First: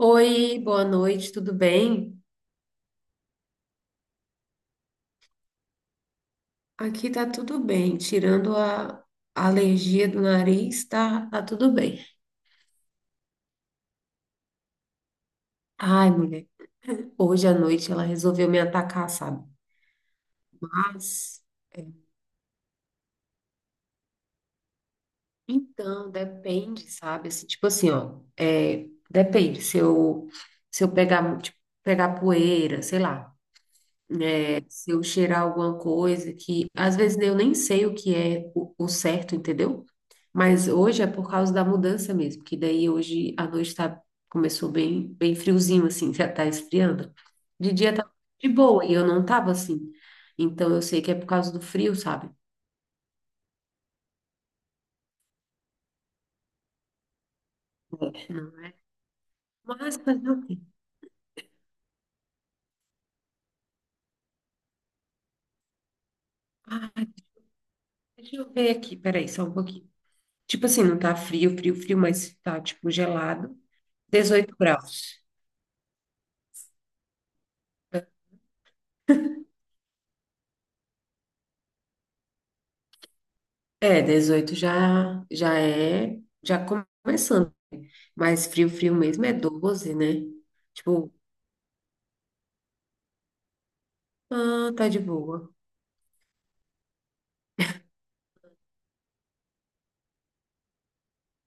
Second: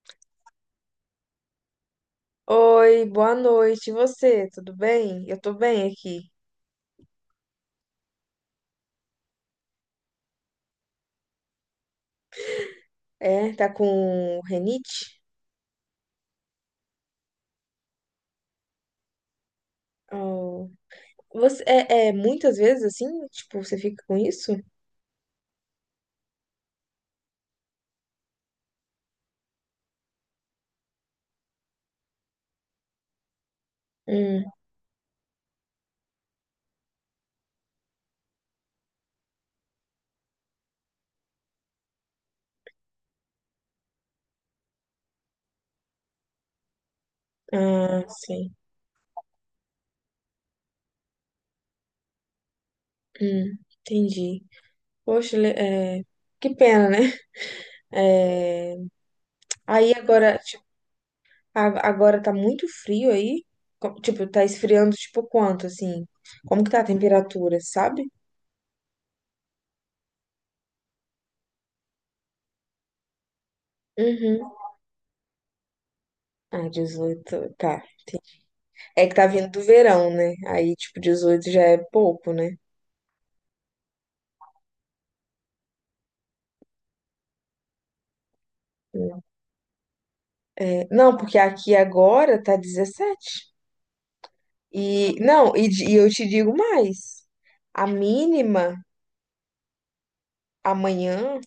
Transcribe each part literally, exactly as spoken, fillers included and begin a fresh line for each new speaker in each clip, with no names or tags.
Oi, boa noite, tudo bem?
Oi, boa noite. E você, tudo bem? Eu tô bem aqui.
Aqui tá tudo bem, tirando a, a alergia do nariz, tá, tá tudo bem.
É, tá com renite?
Ai, mulher, hoje à noite ela resolveu me atacar, sabe?
Oh.
Mas,
Você
é,
é, é muitas vezes assim? Tipo, você fica com isso?
então, depende, sabe? Assim, tipo assim, ó, é, depende, se eu, se eu pegar, tipo, pegar poeira, sei lá.
Hum,
É, se eu cheirar alguma coisa que às vezes eu nem sei o que é o, o certo, entendeu? Mas hoje é por causa da mudança mesmo, que daí hoje a noite tá, começou bem, bem friozinho, assim, já tá esfriando. De dia
ah,
tá de
sim.
boa e eu não tava assim. Então eu sei que é por causa do frio, sabe?
Hum, entendi. Poxa, le- é, que pena, né?
Não.
É, aí
Mas fazer
agora,
o quê?
tipo, a- agora tá muito frio aí. Co- Tipo, tá esfriando tipo quanto assim? Como que tá a
Ah,
temperatura, sabe?
deixa eu ver aqui, peraí, só um pouquinho. Tipo assim, não tá frio, frio, frio, mas tá tipo gelado.
Uhum.
Dezoito graus.
Ah, dezoito. Tá. É que tá vindo do verão, né? Aí, tipo, dezoito já é pouco, né?
É, dezoito já, já é, já começando. Mas frio, frio mesmo é doze, né?
É,
Tipo,
não, porque aqui agora tá dezessete.
ah, tá de
E,
boa.
não, e, de- e eu te digo mais. A mínima amanhã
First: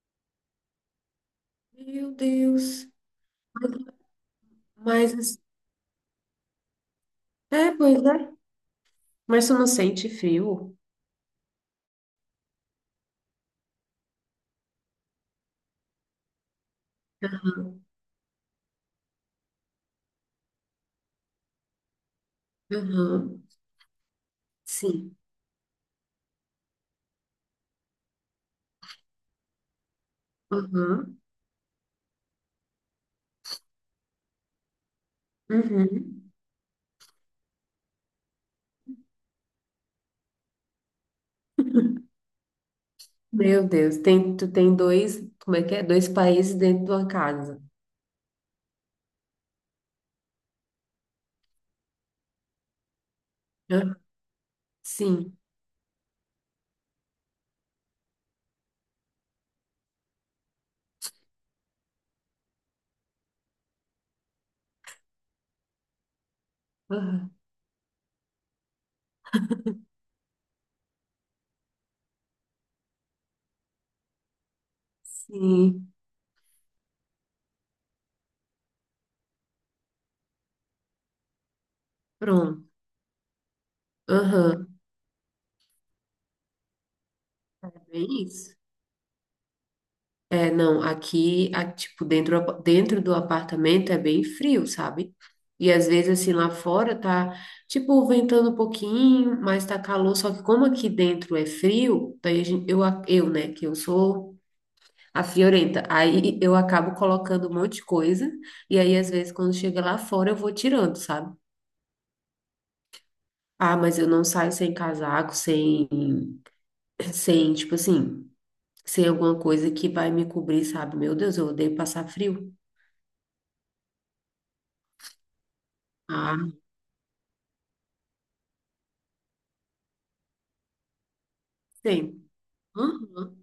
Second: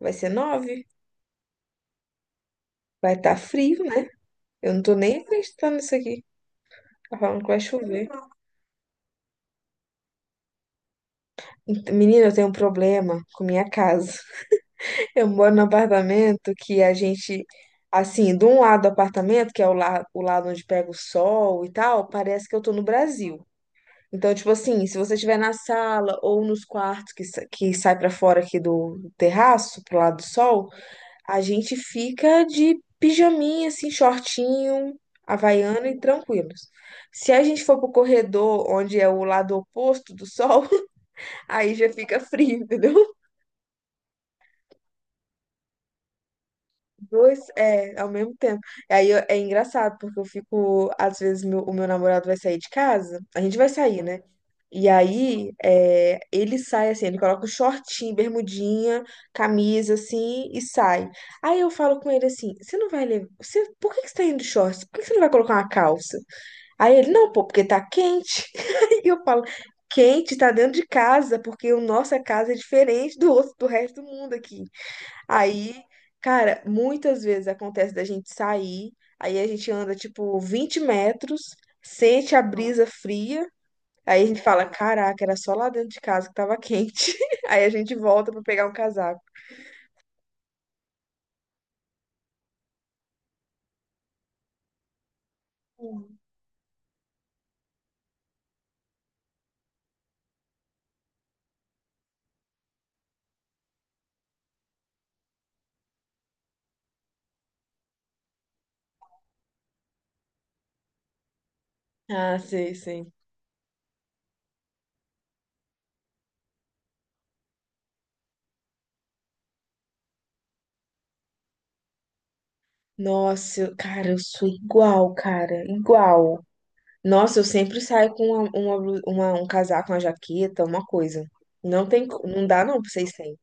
vai ser nove.
Meu Deus.
Vai estar frio, né? Eu não tô
Mas,
nem
assim-
acreditando nisso aqui. Tá falando que vai
é, pois
chover.
é. Mas tu não sente frio?
Ent- Menina, eu tenho um problema com minha casa. Eu moro num apartamento que a gente, assim, de um lado do apartamento, que é o, la o lado onde pega o sol e tal, parece que eu tô no
Aham,
Brasil. Então, tipo assim, se você
sim.
estiver na sala ou nos quartos que, sa- que sai pra fora aqui do terraço, pro lado do sol,
Aham,
a gente fica de pijaminha, assim, shortinho, havaiana e
uhum.
tranquilos. Se a gente for pro corredor, onde é o lado oposto do sol, aí já fica frio, entendeu?
Meu Deus, tem, tu tem dois, como é que é? Dois países dentro de uma
Dois,
casa.
é, ao mesmo tempo. Aí eu- é engraçado, porque eu fico, às vezes, meu- o meu namorado vai sair de casa, a gente vai
Aham,
sair, né? E
sim.
aí é, ele sai assim, ele coloca o shortinho, bermudinha, camisa assim e sai. Aí eu falo com ele assim: você não vai levar. Você, por que que você tá indo de shorts? Por que que você não vai colocar uma calça? Aí ele,
Aham,
não, pô, porque tá quente. E eu falo, quente, tá dentro de casa, porque o nossa casa é diferente do outro, do resto do mundo aqui. Aí,
sim.
cara, muitas vezes acontece da gente sair, aí a gente anda tipo vinte metros, sente a
Pronto.
brisa fria, aí a gente fala,
Aham.
caraca, era só lá dentro de casa que tava quente. Aí a
É
gente
bem
volta pra
isso.
pegar um casaco.
É, não, aqui, a- tipo, dentro, do apa- dentro do apartamento é bem frio, sabe? E às
Sim.
vezes, assim, lá fora tá, tipo, ventando um pouquinho, mas tá calor. Só que como aqui dentro é frio, daí a gente, eu, a- eu, né, que eu sou a friorenta, aí eu acabo colocando um monte de coisa. E aí, às vezes, quando chega lá fora, eu vou tirando, sabe?
Ah, sei, sei.
Ah, mas eu não saio sem casaco, sem, sem, tipo assim, sem alguma coisa que vai me cobrir, sabe? Meu Deus, eu odeio passar frio.
Nossa, eu- cara, eu sou igual, cara, igual.
Ah,
Nossa, eu sempre saio com uma, uma blu- uma- um casaco, uma jaqueta, uma coisa. Não tem, co-
sim.
não dá não pra
Hã?
vocês sem.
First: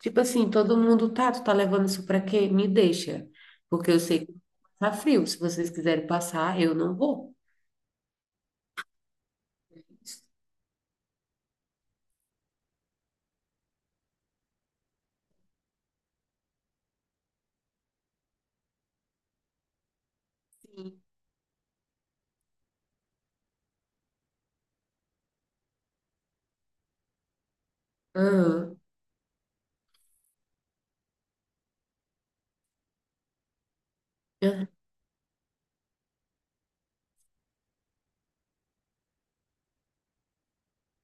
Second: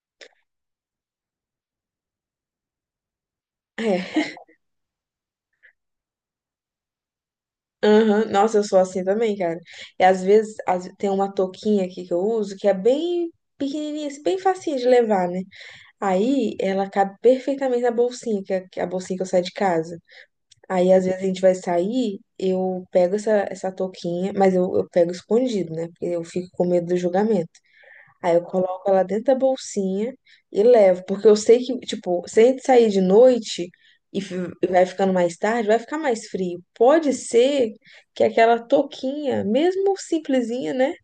Tipo assim, todo mundo tá, tu tá levando isso pra quê? Me deixa, porque eu
É.
sei que tá frio. Se vocês quiserem passar, eu não vou.
Aham, nossa, eu sou assim também, cara. E às vezes às- tem uma touquinha aqui que eu uso que é bem pequenininha, assim, bem facinha de levar, né? Aí ela cabe perfeitamente na bolsinha, que é que é a bolsinha que eu saio de casa. Aí
Sim.
às vezes a gente vai sair, eu pego essa, essa touquinha, mas eu, eu pego escondido, né? Porque eu fico com medo do julgamento. Aí eu
Aham.
coloco ela dentro da bolsinha e levo, porque eu sei que, tipo, se a gente sair de noite e fi- e
É,
vai ficando mais tarde, vai ficar mais frio. Pode ser que aquela touquinha, mesmo simplesinha, né,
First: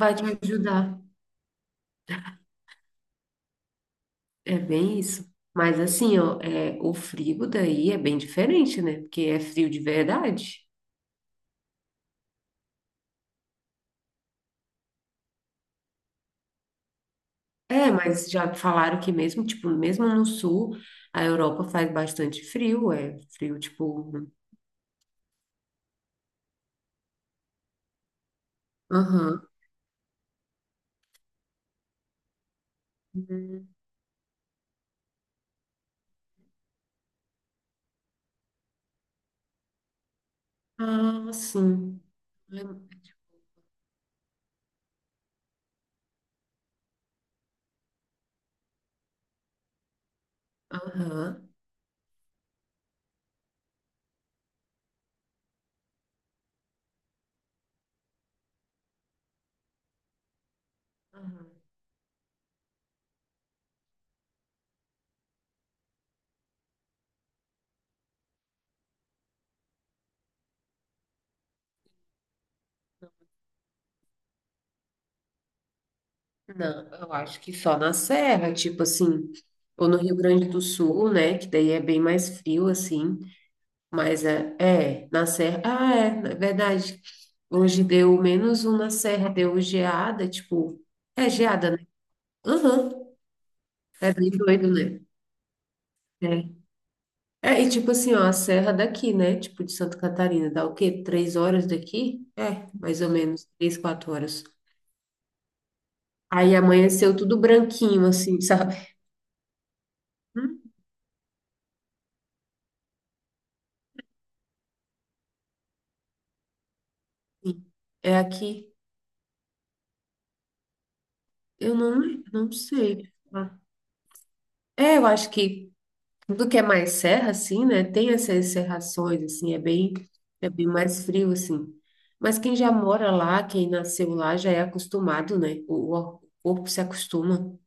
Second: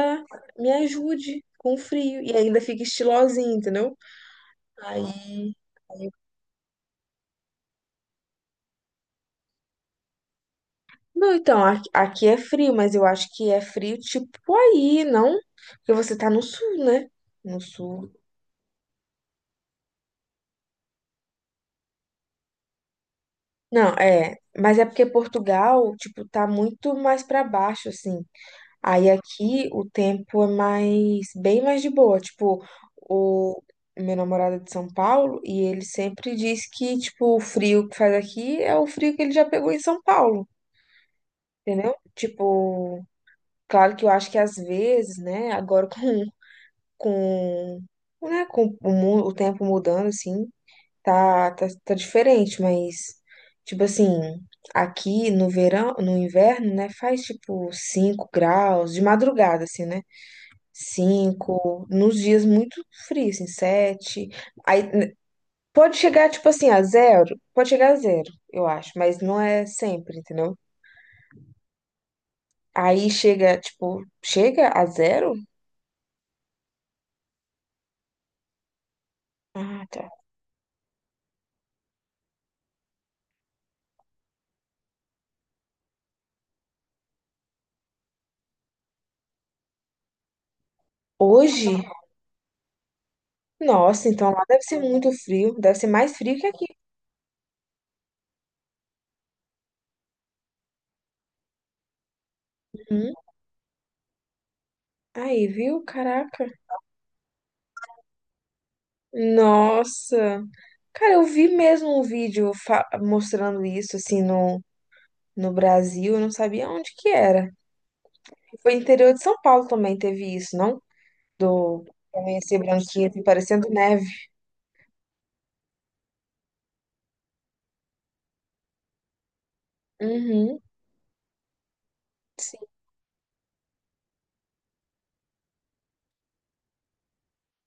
Vai te
me
ajudar.
ajude com o frio e ainda fica estilosinha, entendeu?
É bem isso.
Aí.
Mas assim, ó, é, o frio daí é bem diferente, né? Porque é frio de verdade.
Não, então, aqui, aqui é frio, mas eu acho que é frio tipo aí, não? Porque você tá no sul, né? No
É,
sul.
mas já falaram que mesmo, tipo, mesmo no sul, a Europa faz bastante frio, é frio,
Não,
tipo.
é, mas é porque Portugal, tipo, tá muito mais pra baixo, assim. Aí
Aham.
aqui o tempo é mais, bem mais de boa. Tipo, o meu namorado é de São Paulo e ele sempre diz que, tipo, o frio que faz aqui é o frio que ele já pegou em São Paulo,
Ah,
entendeu?
sim.
Tipo, claro que eu acho que às vezes, né, agora com, com, né, com o, mu- o tempo mudando, assim, Tá,
Aham.
tá, tá diferente, mas, tipo assim, aqui no verão, no inverno, né, faz tipo cinco graus, de madrugada, assim, né?
Aham.
Cinco nos dias muito frios, assim, sete. Aí né, pode chegar, tipo assim, a zero, pode chegar a zero, eu acho, mas não é sempre, entendeu? Aí chega, tipo, chega a zero?
Não, eu acho que só na serra, tipo assim,
Ah,
ou no
tá.
Rio Grande do Sul, né? Que daí é bem mais frio, assim. Mas é, é na serra. Ah, é, na verdade. Hoje deu menos um na serra, deu geada, tipo. É
Hoje?
geada, né? Aham.
Nossa,
É bem
então lá deve
doido,
ser
né?
muito frio, deve ser mais frio que
É.
aqui.
É, e tipo assim, ó, a serra daqui, né? Tipo de Santa Catarina, dá o quê? Três horas daqui? É, mais ou
Hum,
menos, três, quatro horas.
aí, viu? Caraca.
Aí amanheceu tudo branquinho, assim, sabe?
Nossa.
Hum,
Cara, eu vi mesmo um vídeo fa- mostrando isso, assim, no, no Brasil. Eu não sabia onde que era.
sim. É aqui.
Foi interior de São Paulo também teve isso, não?
Eu
Do
não, não
amanhecer branquinho,
sei.
assim,
Ah.
parecendo neve.
É, eu acho que tudo que é mais serra, assim, né? Tem essas serrações, assim, é bem, é
Uhum.
bem mais frio, assim. Mas quem
Sim.
já mora lá, quem nasceu lá, já é acostumado, né? O, o corpo se acostuma.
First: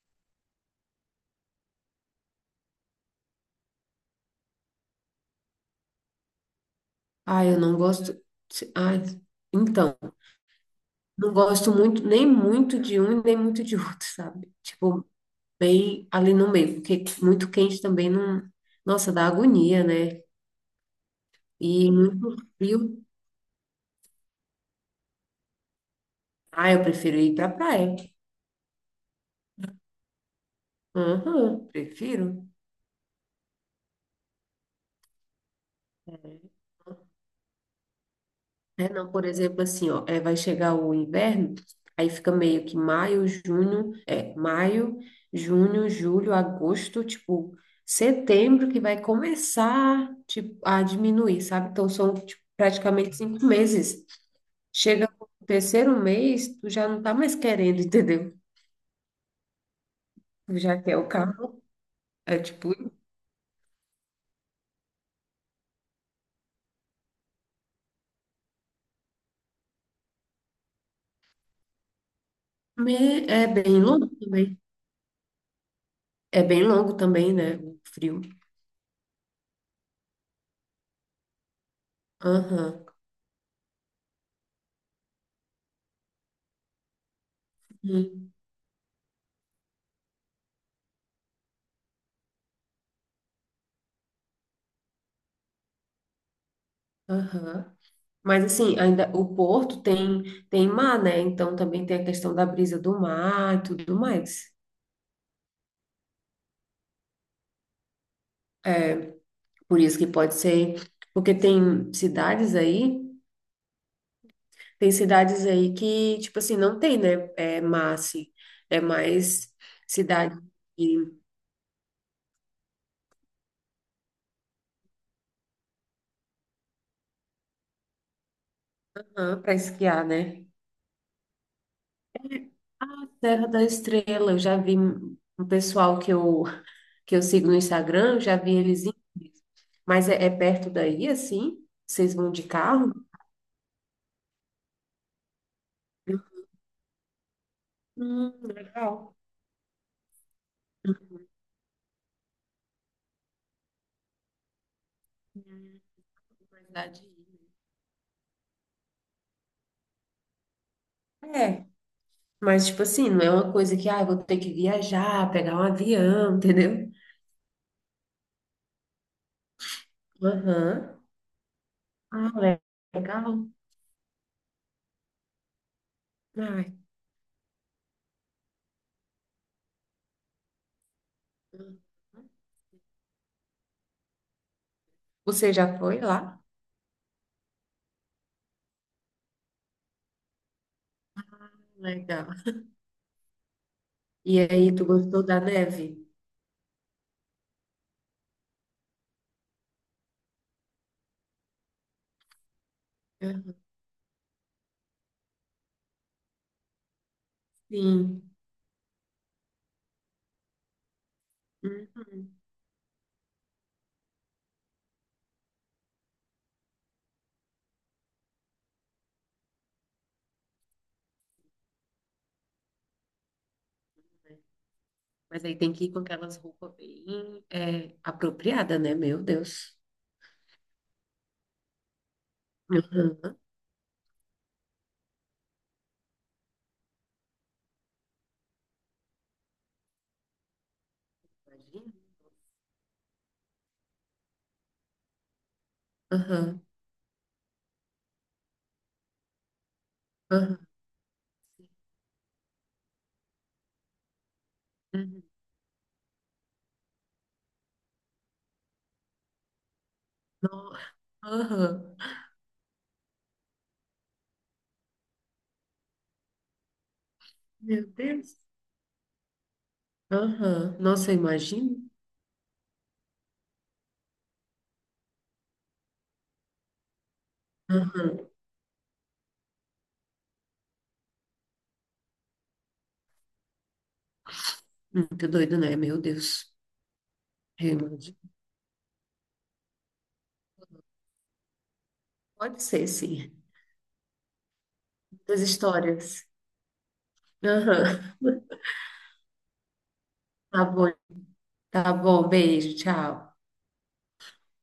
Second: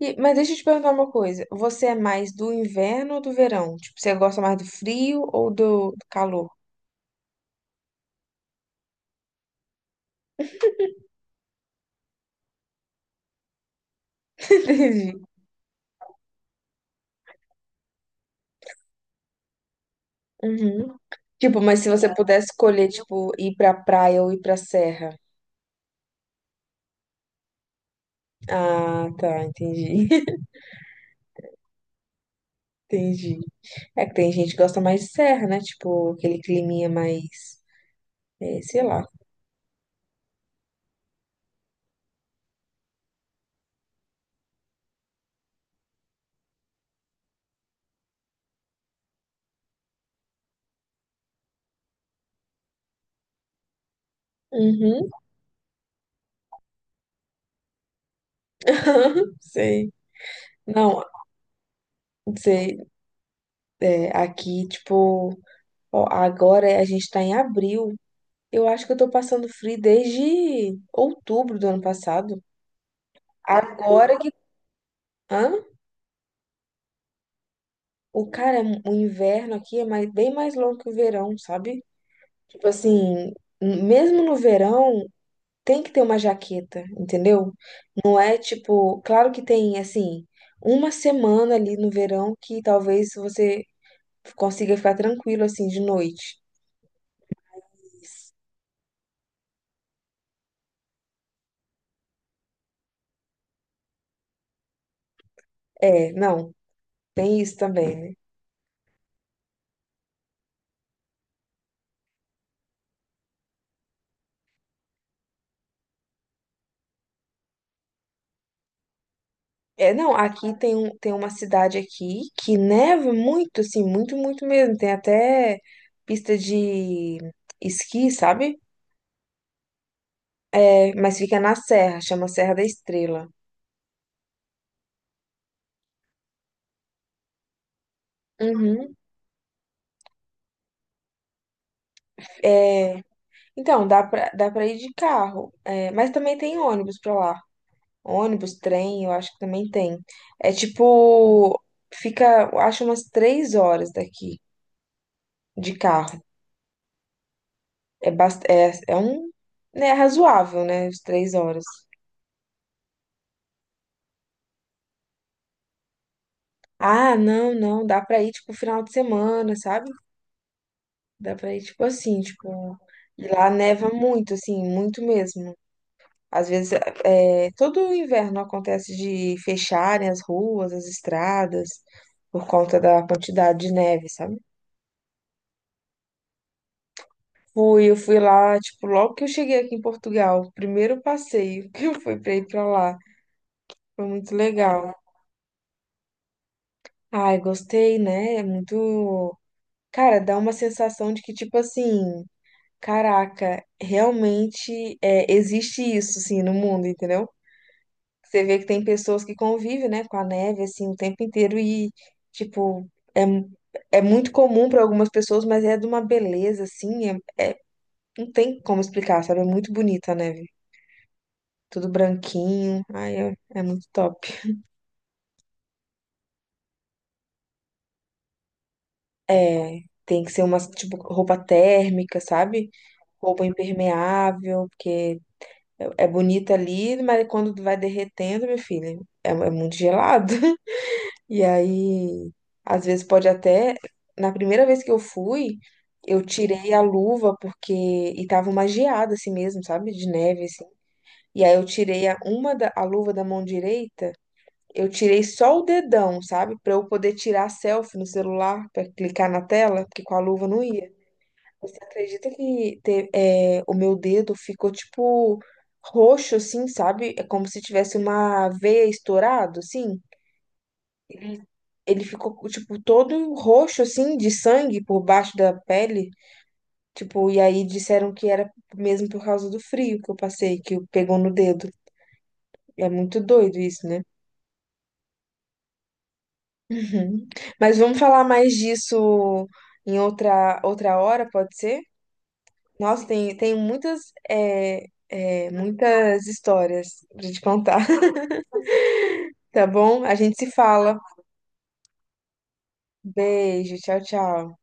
E- mas deixa eu te perguntar uma coisa. Você é mais do inverno ou do verão? Tipo, você gosta mais do frio ou do, do calor?
Ah, eu não gosto. Ah, então, não gosto muito, nem muito de um, e nem muito de outro, sabe? Tipo,
Entendi.
bem ali no meio, porque muito quente também não. Nossa, dá agonia, né?
Uhum. Tipo, mas se
E
você
muito
pudesse
frio.
escolher, tipo, ir pra praia ou ir pra serra.
Ah, eu prefiro ir para praia.
Ah, tá, entendi.
Aham, prefiro.
Entendi. É que tem gente que gosta mais de serra, né? Tipo, aquele climinha mais, é, sei
É,
lá.
não, por exemplo, assim, ó, é, vai chegar o inverno, aí fica meio que maio, junho, é, maio, junho, julho, agosto, tipo, setembro que vai começar, tipo, a diminuir, sabe? Então são, tipo, praticamente cinco meses. Chega
Uhum.
no terceiro mês, tu já não tá mais querendo, entendeu?
Sei.
Tu já quer
Não,
o carro, é tipo,
sei. É, aqui, tipo, ó, agora a gente tá em abril. Eu acho que eu tô passando frio desde outubro do ano passado.
me- é bem longo
Agora que.
também.
Hã?
É bem longo também, né? O frio.
O cara, o inverno aqui é mais, bem mais longo que o verão, sabe? Tipo
Aham.
assim, mesmo no verão, tem que ter uma jaqueta, entendeu? Não
Hum,
é tipo, claro que tem assim, uma semana ali no verão que talvez você consiga ficar tranquilo assim de noite.
aham. Mas assim, ainda o Porto tem tem mar, né? Então também tem a questão da brisa do mar e tudo mais.
É, não, tem isso também, né?
Por isso que pode ser, porque tem cidades aí, tem cidades aí que, tipo assim, não tem, né? É mar, assim. É mais
É, não,
cidade
aqui tem um, tem uma cidade aqui que neva muito, assim, muito, muito mesmo. Tem até pista de esqui, sabe?
para esquiar, né?
É, mas fica na serra, chama Serra da Estrela.
Serra da Estrela, eu já vi um pessoal que eu que eu sigo no Instagram, eu já vi eles, indo.
Uhum.
Mas é, é perto daí, assim? Vocês vão de carro?
É, então, dá pra, dá pra ir de carro, é, mas também tem ônibus pra lá.
Hum,
Ônibus, trem, eu
legal.
acho que também tem. É tipo, fica, eu acho umas três horas daqui de carro.
Verdade.
É, bast é, é um, né, razoável, né, as três horas.
É, mas tipo assim, não é uma coisa que, ah, eu vou ter que viajar, pegar um avião, entendeu?
Ah, não, não, dá pra ir, tipo, final de semana, sabe?
Aham.
Dá pra ir, tipo, assim,
Ah, le-
tipo, e
legal.
lá neva muito, assim, muito mesmo. Às vezes,
Ai.
é, todo inverno acontece de fecharem as ruas, as estradas, por conta da quantidade de neve, sabe?
Você já foi lá?
Fui, eu fui lá, tipo, logo que eu cheguei aqui em Portugal, o primeiro passeio que eu fui
Legal.
pra ir pra lá. Foi muito
E aí, tu
legal.
gostou da neve?
Ai, gostei, né? É muito. Cara, dá uma sensação de que, tipo assim,
Aham.
caraca, realmente é, existe isso, assim, no mundo, entendeu?
Sim.
Você vê que tem pessoas que convivem, né, com a neve, assim, o tempo inteiro e,
Uhum.
tipo, é, é muito comum para algumas pessoas, mas é de uma beleza, assim, é, é- não tem como explicar, sabe? É muito bonita a neve. Tudo branquinho, ai, é, é muito top.
Mas aí tem que ir com aquelas roupas bem é, apropriadas, né? Meu Deus.
É, tem que ser umas, tipo, roupa térmica, sabe?
Aham.
Roupa impermeável, porque é, é bonita ali, mas quando vai derretendo, meu filho, é, é muito gelado. E
Imagina.
aí, às vezes pode até. Na primeira vez que eu fui, eu
Aham.
tirei a luva porque. E tava uma geada assim mesmo, sabe? De neve,
Aham.
assim. E aí eu tirei a, uma da, a luva da mão direita, eu tirei
Uhum.
só o dedão, sabe? Pra eu poder tirar selfie no celular, pra clicar na tela, porque com a luva não
No-
ia. Você
Aham.
acredita que te, é, o meu dedo ficou tipo roxo, assim, sabe? É como se
Meu
tivesse
Deus.
uma veia estourado, assim
Aham. Nossa, eu imagino.
ele ficou, tipo, todo roxo, assim, de sangue por baixo da pele. Tipo, e aí disseram
Aham.
que era mesmo por causa do frio que eu passei, que pegou no dedo. É muito doido isso, né?
Muito doido, né? Meu Deus.
Uhum.
Eu
Mas vamos
imagino.
falar mais disso em outra, outra hora, pode ser?
Pode ser,
Nossa,
sim.
tem, tem muitas, é,
Das
é, muitas
histórias.
histórias pra te contar.
Aham.
Tá bom? A gente se
Tá bom.
fala.
Tá bom. Beijo. Tchau.
Beijo, tchau, tchau.